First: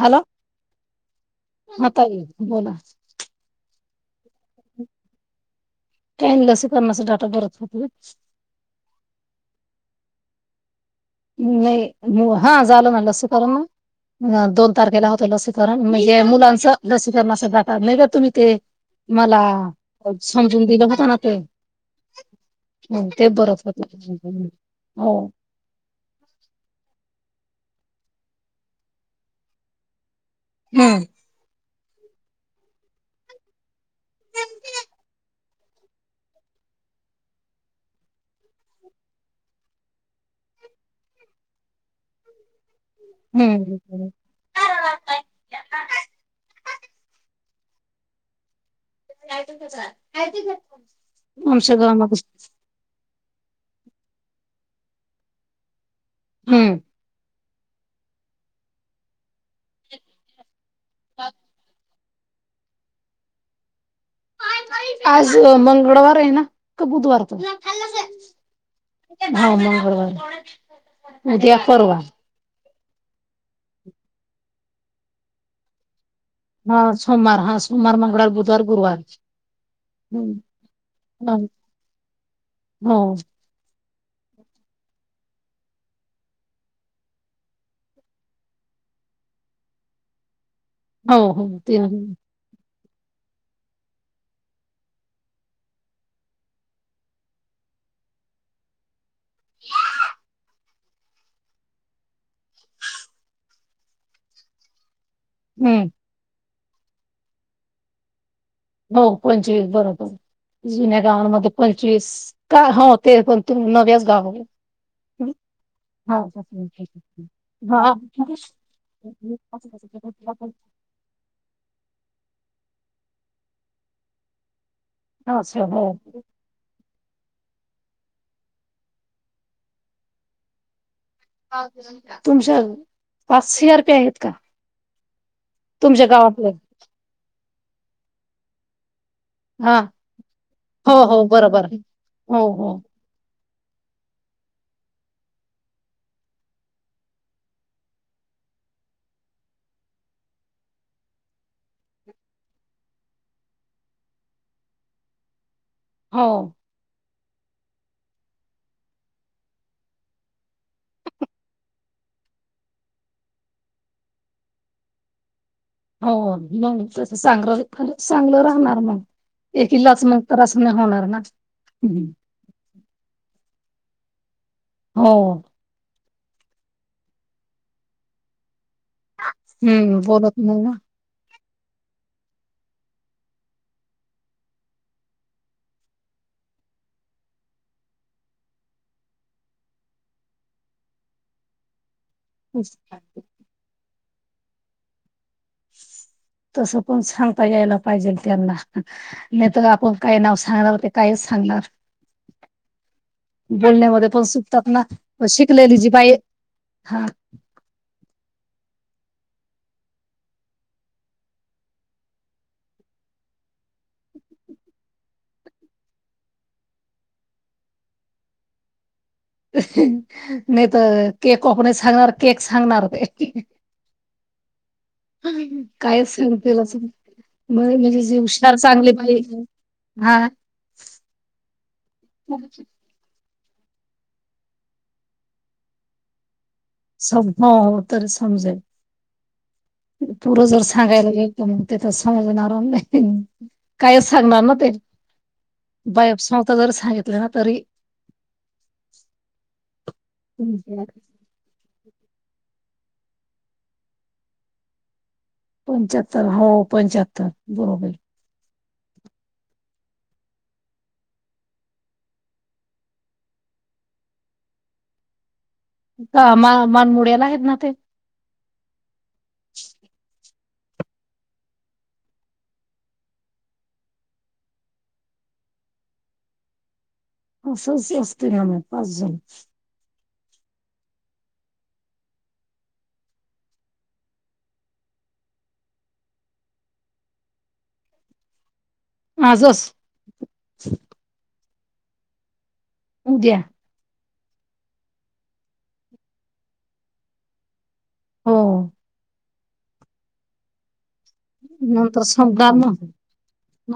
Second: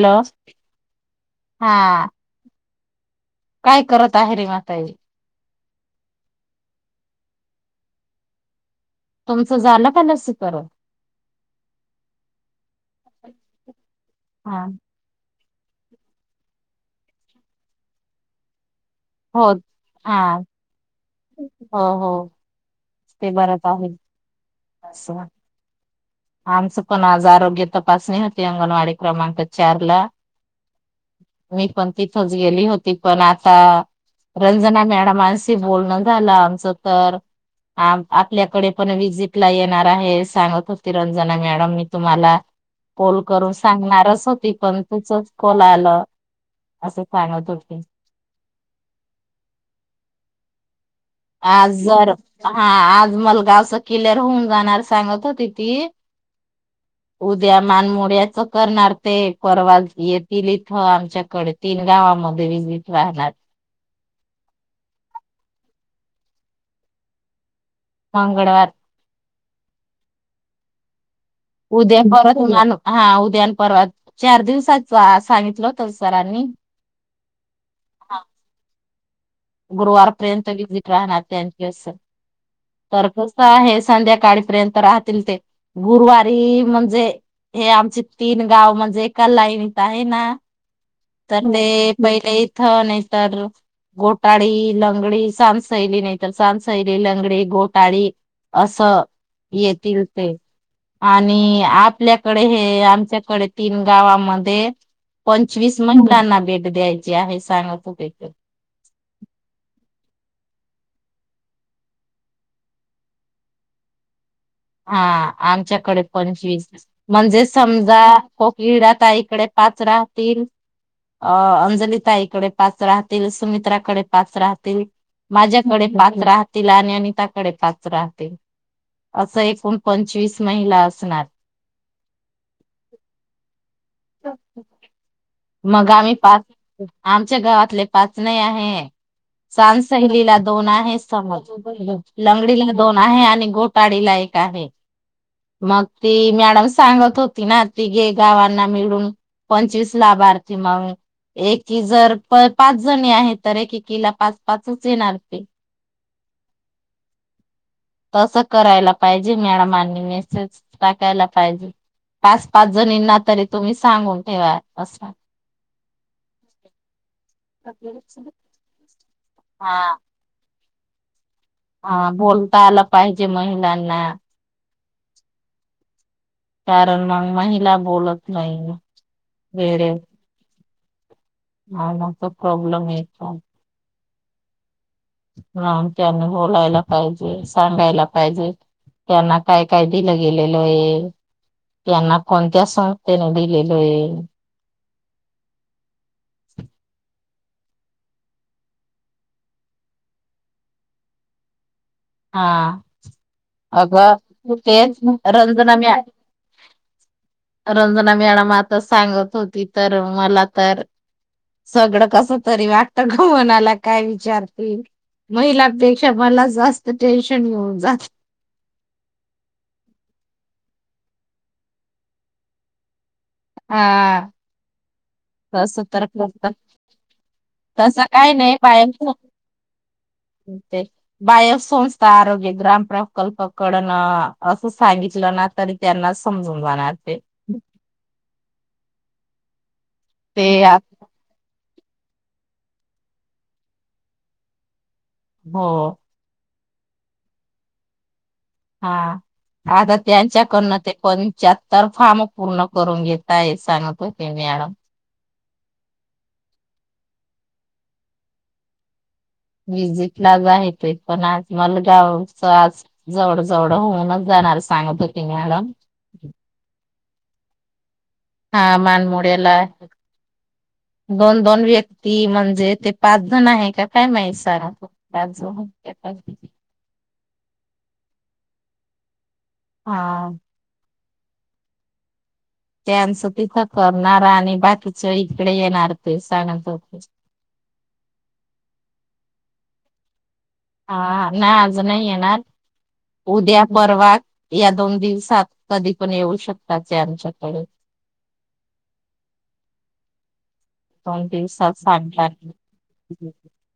Hello, हा ताई बोला काय करत आहे रेवा ताई? काय नाय लसीकरणाचा डाटा भरत होतो. तुमचं झालं का लसीकरण? नाही म हा झाल ना लसीकरण ना हा दोन तारखेला होतं लस करण म्हणजे मुलांच लसीकरणा अस जातात नाही का तुम्ही ते मला हो हा समजून दिलं होता ना ते हो हो, ते बरच बरोफत आहे हो, आमस पण आज आरोग्य तपासणी होते अंगनवाडी क्रमांक चारला हम्म, मी पण तिथच गेली होती पण आता रंजना मॅडमांशी बोलणं झालं आमचं तर आपल्याकडे पण विजिट ला येणार आहे सांगत. तिरंजना मॅडम मी तुम्हाला कोल करून हम्म सांगणारच होती पण तुचच कोल आलं असं सांगत हो [inaudible] काय ते बघ, आज जर हा आज मलगावच किल्ल्यार होऊन जाणार सांगत होती ती हम्म, उद्या मानमोड्याच करणार ते परवाल येतील इथं आमच्या कडतील गावामध्ये विजिट राहणार [unintelligible] आज मंगळवार आहे ना का बुधवार त मंगळवार, हा मंगळवार, उद्या परत हा उद्यान परत चार दिवसाच सांगितलं होत. सरांनी हा सोमवार हा सोमवार मंगळवार बुधवार गुरुवार हम्म. गुरुवारपर्यंत विजिट राहणार त्यांच्या हो तरस आहे. संध्याकाळीपर्यंत राहतील ते गुरुवारी म्हणजे हे आमचे तीन गाव म्हणजे एका लाईनत आहे ना. हो, तर हो. ते हं. पहिले इथं नाही तर गो गोटाळी, लंगडी, सामसैली नाही तर सामसैली, लंगडी घोटाळी. असं येतील ते आणि आपल्याकडे हे आमच्याकडे तीन गावामध्ये पंचवीस महिलांना भेट द्यायची आहे. सांगा कुठ हो. पंचवीस बरोबर, जुन्या गावांमध्ये पंचवीस का हो ते पण तुम नव्याच गावावर हा आमच्याकडे पंचवीस म्हणजे हां. समजा कोकिरदा ताईकडे पाच राहतील. अ अंजलिताईकडे पाच राहतील. सुमित्राकडे पाच राहतील. अच्छा, हो. माझ्याकडे पाच राहतील. आणि कडे पाच राहतील. अस एकूण पंचवीस महिला असणार. तुमच्या पाच [inaudible] मग तुमच्या आम्ही पाच गावातले? आमच्या गावातले पाच नाही आहे. हां. समसैलीला दोन हो, आहे. हो. बरोबर. हो, हो. लंगडीला दोन आहे. आणि गो आहे. मग ती मॅडम सांगत होती ना. तिघे गावाना मिळून पंचवीस लाभार्थी मग एकी जर प पाच जणी आहेत. तर एकेकीला पाच पाचच येणार ते हो, [inaudible] तसं करायला पाहिजे. मॅडमांनी मॅसेज टाकायला पाहिजे. पाच पाच जणींना तरी तुम्ही सांगून ठेवा. असा, हो, मग तस चांगलं असं. चांगलं राहणार मग हा एकिलाच मग त्रास अस नाही होणार ना. हम्म. हा बोलता आला पाहिजे महिलांना हो, कारण मग महिला बोलत नाही. हम्म बोलत नाही ना.. हा मग तो प्रॉब्लेम येतो. हा त्यांनी बोलायला पाहिजे. सांगायला पाहिजे. त्यांना काय काय दिलं गेलेलं आहे? त्यांना कोणत्या संस्थेने दिलेल आहे? [inaudible] तस पण सांगता यायला पाहिजेल त्यांना, नाही तर आपण काय नाव सांगणार ते काय सांगणार. हा बोलण्यामध्ये पण अगं चुकतात ना तेच शिकलेली रंजना जी मॅ बाई हा रंजना मॅडम आता सांगत होती तर मला तर सगळं कसं तरी वाटतं गं, मनाला काय विचारती? महिलांपेक्षा मला जास्त टेन्शन येऊन जातं. नाही तर केक [unintelligible] नाही सांगणार केक सांगणार. हा, तसं काय तर [unintelligible] सांगतीलच म्हणजे तसं जी काय हुशार नाही, चांगली बायांच्या बाई हा ते बाह्य संस्था आरोग्य ग्राम प्रकल्प. कडणं असं सांगितलं ना तरी त्यांना समजु सम हो तर समजेल. पुरं ते जर आता- सांगायला गेलं त म. ते तर समजणार नाही, कायच सांगणार ना ते, हो बाह्य स ता जर सांगितलं ना तरी हा, आता त्यांच्याकडून ते कोणच्यात् तर फॉर्म मग पूर्ण करून घेताय सांगत होते मॅडम. पंचाहत्तर हो पंचाहत्तर बरोबर. विजिटला आज आहे ते, पण आज मला गावच आज जवळ जवळ होऊन जा होणार सांगत होती मॅडम. का मा मानमुड्याला आहेत ना ते? हा मानमोड्याला. दोन दोन व्यक्ती म्हणजे ते पाच जण आहे का काय माहित? सरा पाच जण [unintelligible] असं असं असते ना म पाच जण. हा. त्याचं तिथं करणार आणि बाकीच इकडे येणार ते, सांगत होते. [unintelligible] आजच हा नाय आज नाय येणार, उद्या परवा या दोन दिवसात कधी पण येऊ शकतात ते आमच्याकडे. हो. दोन दिवसात नंतर सगळा सांगतात न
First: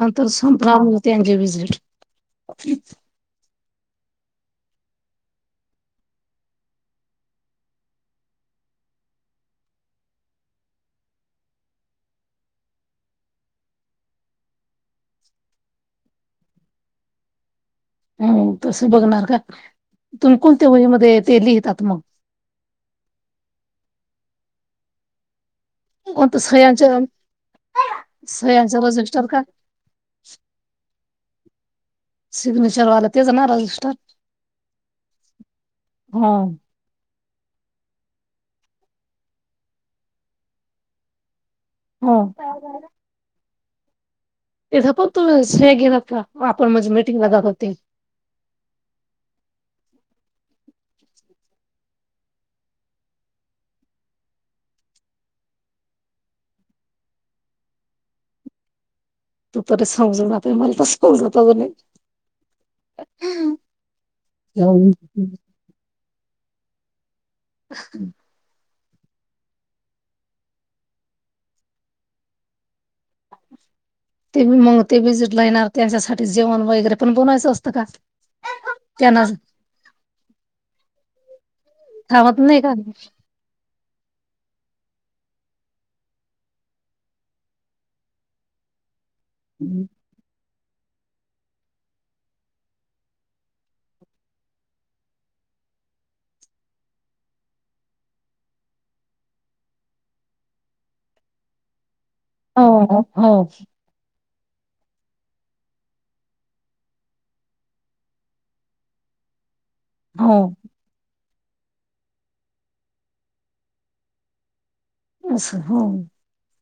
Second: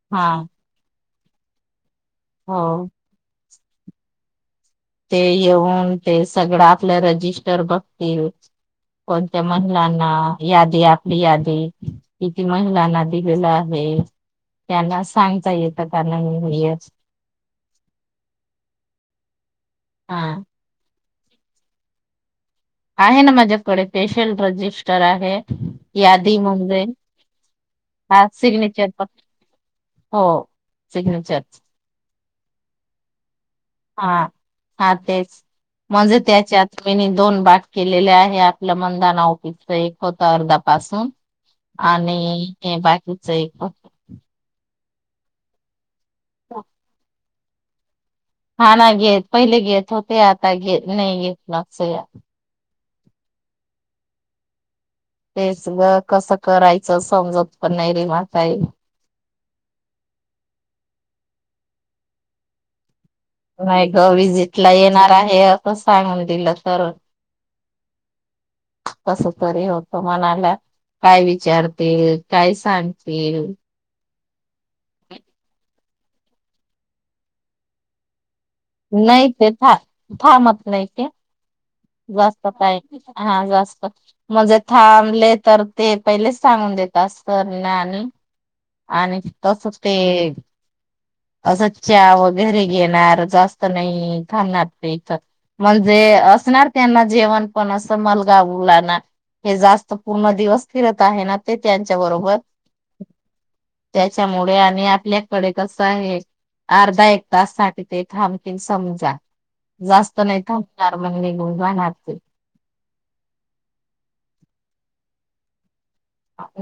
नंतर हा [unintelligible] त्यांची विजिट. हो. ते येऊन ते सगळं आपलं रजिस्टर बघतील. कोणत्या महिलांना यादी आपली यादी किती महिलांना दिलेलं आहे. हे त्यांना सांगता येतं त्यांना [unintelligible] हम्म, तसं बघणार का? हा तुम्ही कोणत्या वही मध्ये ते लिहितात मग? आहे ना माझ्याकडे स्पेशल रजिस्टर आहे, यादी कोणतं म्हणजे सह्यांच्या हा सिग्नेचर सह्यांचं पण, रजिस्टर का हो सिग्नेचर. सिग्नेचरवाला तेच ना र हा, हा तेच म्हणजे हो त्याच्यात मिनी दोन भाग केलेले आहे आपलं मनधना ऑफिसचं एक होतं अर्धा पासून. हो आणि हे बाकीच एक तथे पण तु हे गेला का आपण म्हणजे मिीटिंगला जातोते? हा ना घेत पहिले घेत होते आता नाही घेत नाय साह्य. तेच ग कसं करायचं समजत पण नाही रे काही तू त समजून जाते मला तर समजत पण नाही. नाही ग विजिटला येणार आहे असं सांगून दिलं तर? ह [unintelligible] कसंतरी होत मनाला. काय विचारतील काय सांगतील? ते मग ते व्हिजिटला येणार त्यांच्यासाठी जेवण वगैरे पण बनवायचं असतं का? त्यांना नाही ते थां थांबत नाही की? थांबत जास्त का? नाही हा जास्त म्हणजे थांब तर ते ते पहिलेच सांगून देत अस तर ना आणि आणि तसच ते चहा वैगरे घेणार जास्त नाही थांबणार ते इथ. म्हणजे असणार त्यांना जेवण पण असं मन गावलाणा. हे जास्त पूर्ण दिवस फिरत आहे ना ते त्या हो हो हो त्याच्यामुळे आणि आपल्याकडे कस आहे. अर्धा एक तास साठी ते थांबतील समजा. जास्त हो नाही थांबणार म्हण हो बन नाते अस हो.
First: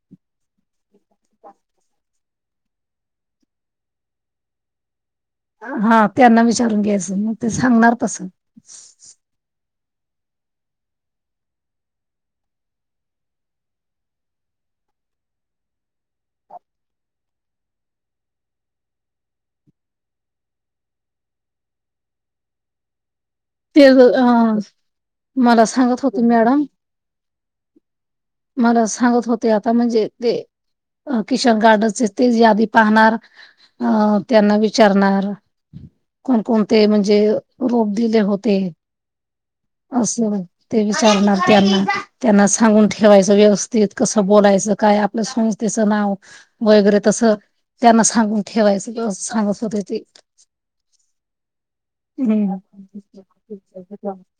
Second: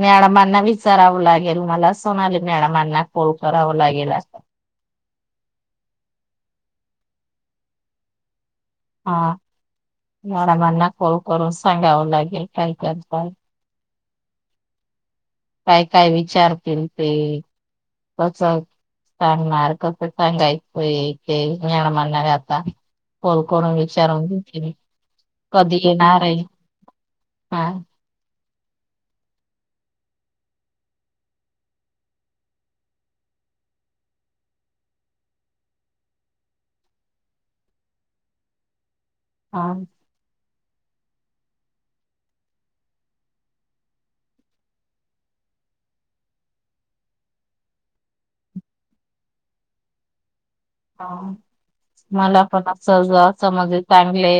मॅडमना विचारावं लागेल मला आले मॅडमांना फोन कराव लागेल अस. हा त्यांना विचारून घ्यायचं मग ते सांगणार तसं हा मॅडमांना कॉल करून सांगावं लागेल काय करताय काय काय विचारतील ते कस सांगणार कस सांगायचोय ते म्हणणार आता कॉल करून ते अ विचारून घेते मी मला कधी सांगत येणार होते आहे मॅडम हा मला सांगत होते आता म्हणजे ते अ किशन गार्डनचे ते यादी पाहणार अ त्यांना विचारणार कोणकोणते म्हणजे रोप दिले होते हा असं ते विचारणार त्यांना त्यांना सांगून ठेवायचं व्यवस्थित कसं बोलायचं काय आपलं स्य त्याचं नाव वगैरे तस त्यांना सांगून ठेवायचं सांगत होते ते ह मला हम्म पण अस समजे चांगले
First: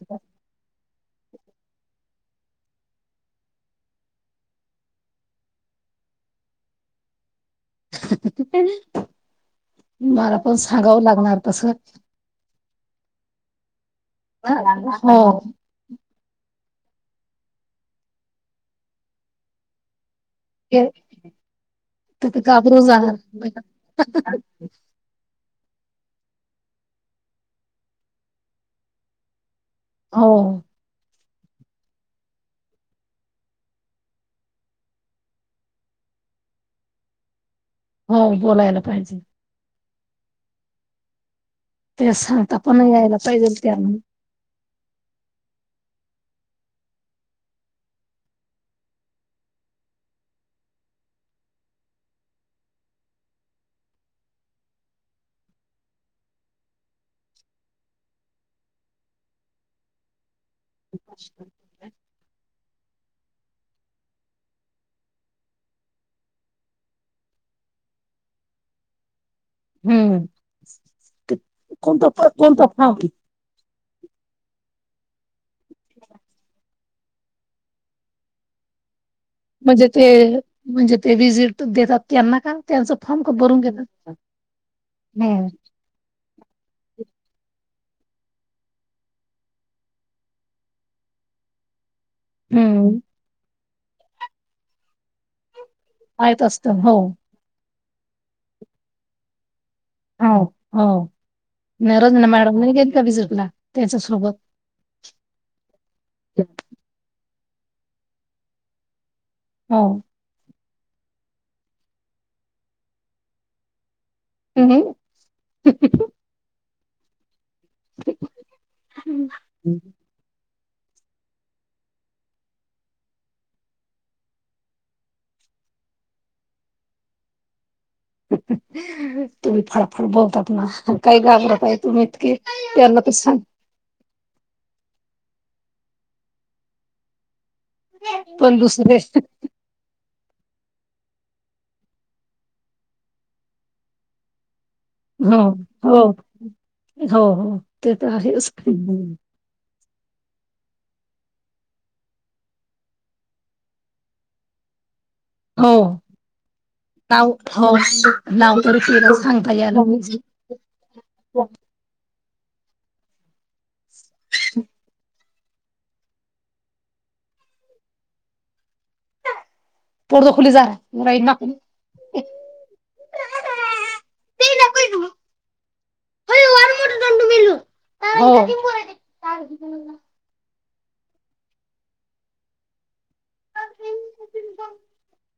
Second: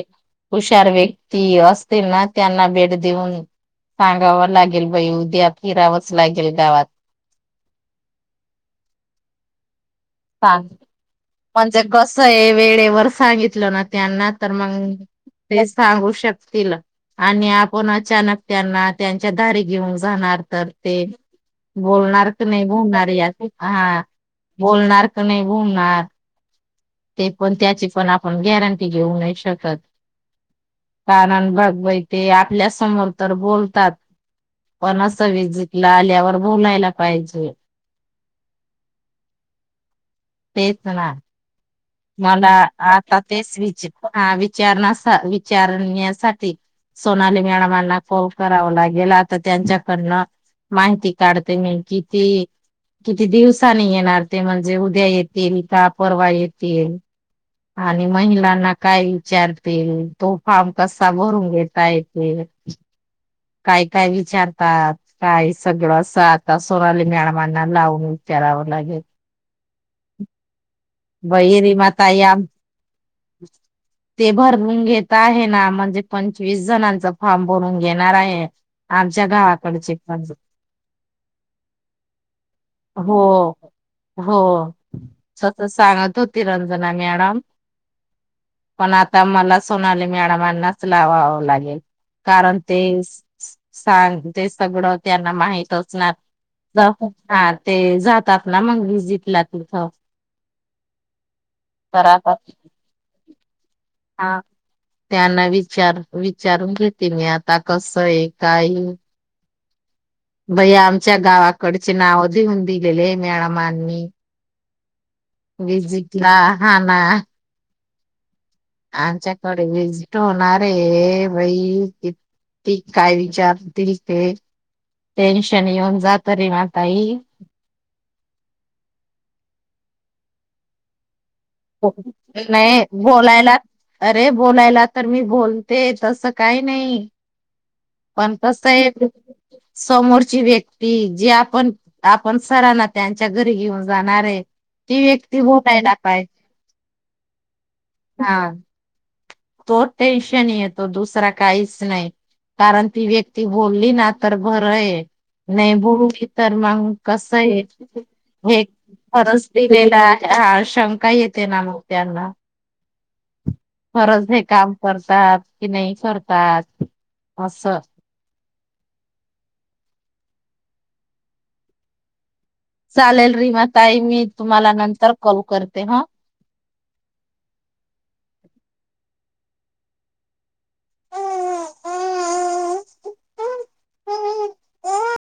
हुशार व्यक्ती असतील ना त्यांना भेट देऊन सांगाव लागेल भाई उद्या फिरावंच लागेल गावात हा म्हणजे कस आहे वेळेवर सांगितलं ना त्यांना तर मग हो ते सांगू शकतील आणि आपण अचानक त्यांना त्यांच्या दारी घेऊन जाणार तर ते बोलणार तिथे का नाही घाबरून बोलणार या जाणार हा बोलणार का नाही बोलणार ते पण त्याची पण आपण गॅरंटी घेऊ नाही शकत हो कारण बघवाय ते आपल्या समोर तर बोलतात पण असं विजीटला ‌आल्यावर बोलायला पाहिजे हो बोलायला पाहिजे. तेच ना, ते मला सांगता पण यायला आता पाहिजे तेच विची त्यांना आ वि चारणासा विचारण्यासाठी सोनाली मॅडमांना कॉल करावं लागेल, आता त्यांच्याकडनं माहिती काढते मी कि ती किती दिवसांनी येणार ते म्हणजे उद्या येतील का परवा येे तील आणि महिलांना काय विचारतील? तो फॉर्म कसा भरून घेता येतेे? काय काय विचारतात? काय सगळं असं आता सोनाली मॅडमांना लावून विचारा. लागेल. हम्म बई विमा ताई कोणता कोणता फॉर्म [unintelligible] ते भरून घेत आहे ना म्हणजे पंचवीस जणांचा फॉर्म भरून घेणार आहे, आन् म्हणजे ते म्हणजे ते विजिट देतात त्यांना का? त्यांच फॉर्म हो. भरून घेतात. हम्म स सांगत होती रंजना मॅडम. पण आता मला सोनाली मॅडमांनाच लावावं लागेल. कारण ते हम्म. स स सांग ते सगळं त्यांना माहित अस सणार, माहित असत हो जातात ना ते जातात ना मग विजिटला तिथं. हो हो, नाय तर रजना आता मॅडम नाही येत का विजीटला? हा, त्यांना विचार विचारून घेते मी आत ता कसंय काय? हो बई आमच्या गावाकडचे नाव देऊन दिलेले मॅडमांनी. [unintelligible] विजीटला हा ना. [unintelligible] आमच्याकडे विजिट होणार. अरे बाई, किती काय विचारतील ते? टेन्शन येऊन जातं रेवा ताई. तुम्ही फडफडा बोलतात ना, काही घाबरत आहे तुम्ही इतके नाही, त्यांना तर सांग बोलायला अरे बोलायला तर मी बोलते तसं काही नाही. पण कसंय, समोरची व्यक् ती जी आपण आपण सरांना त्यांच्या घरी घेऊन जाणार आहे. ती व्यक्ती हो [unintelligible] हो हो, ते तर हा आहेच. तो टेन्शन येतो दुसरा काहीच नाही. कारण ती व्यक्ती बोलली ना तर बरं आहे. हो नाही बोलू की तर मग नाव कसंय, हो नाव हे तरी तिला खरंच सांगता यायला दिलेला पाहिजे. हा शंका येते ना मग त्यांना. खरंच हे काम करतात कि नाही करतात असं. [unintelligible] चालेल रीमा ताई मी तुम्हाला नंतर कॉल करते हा. [unintelligible] [inaudible]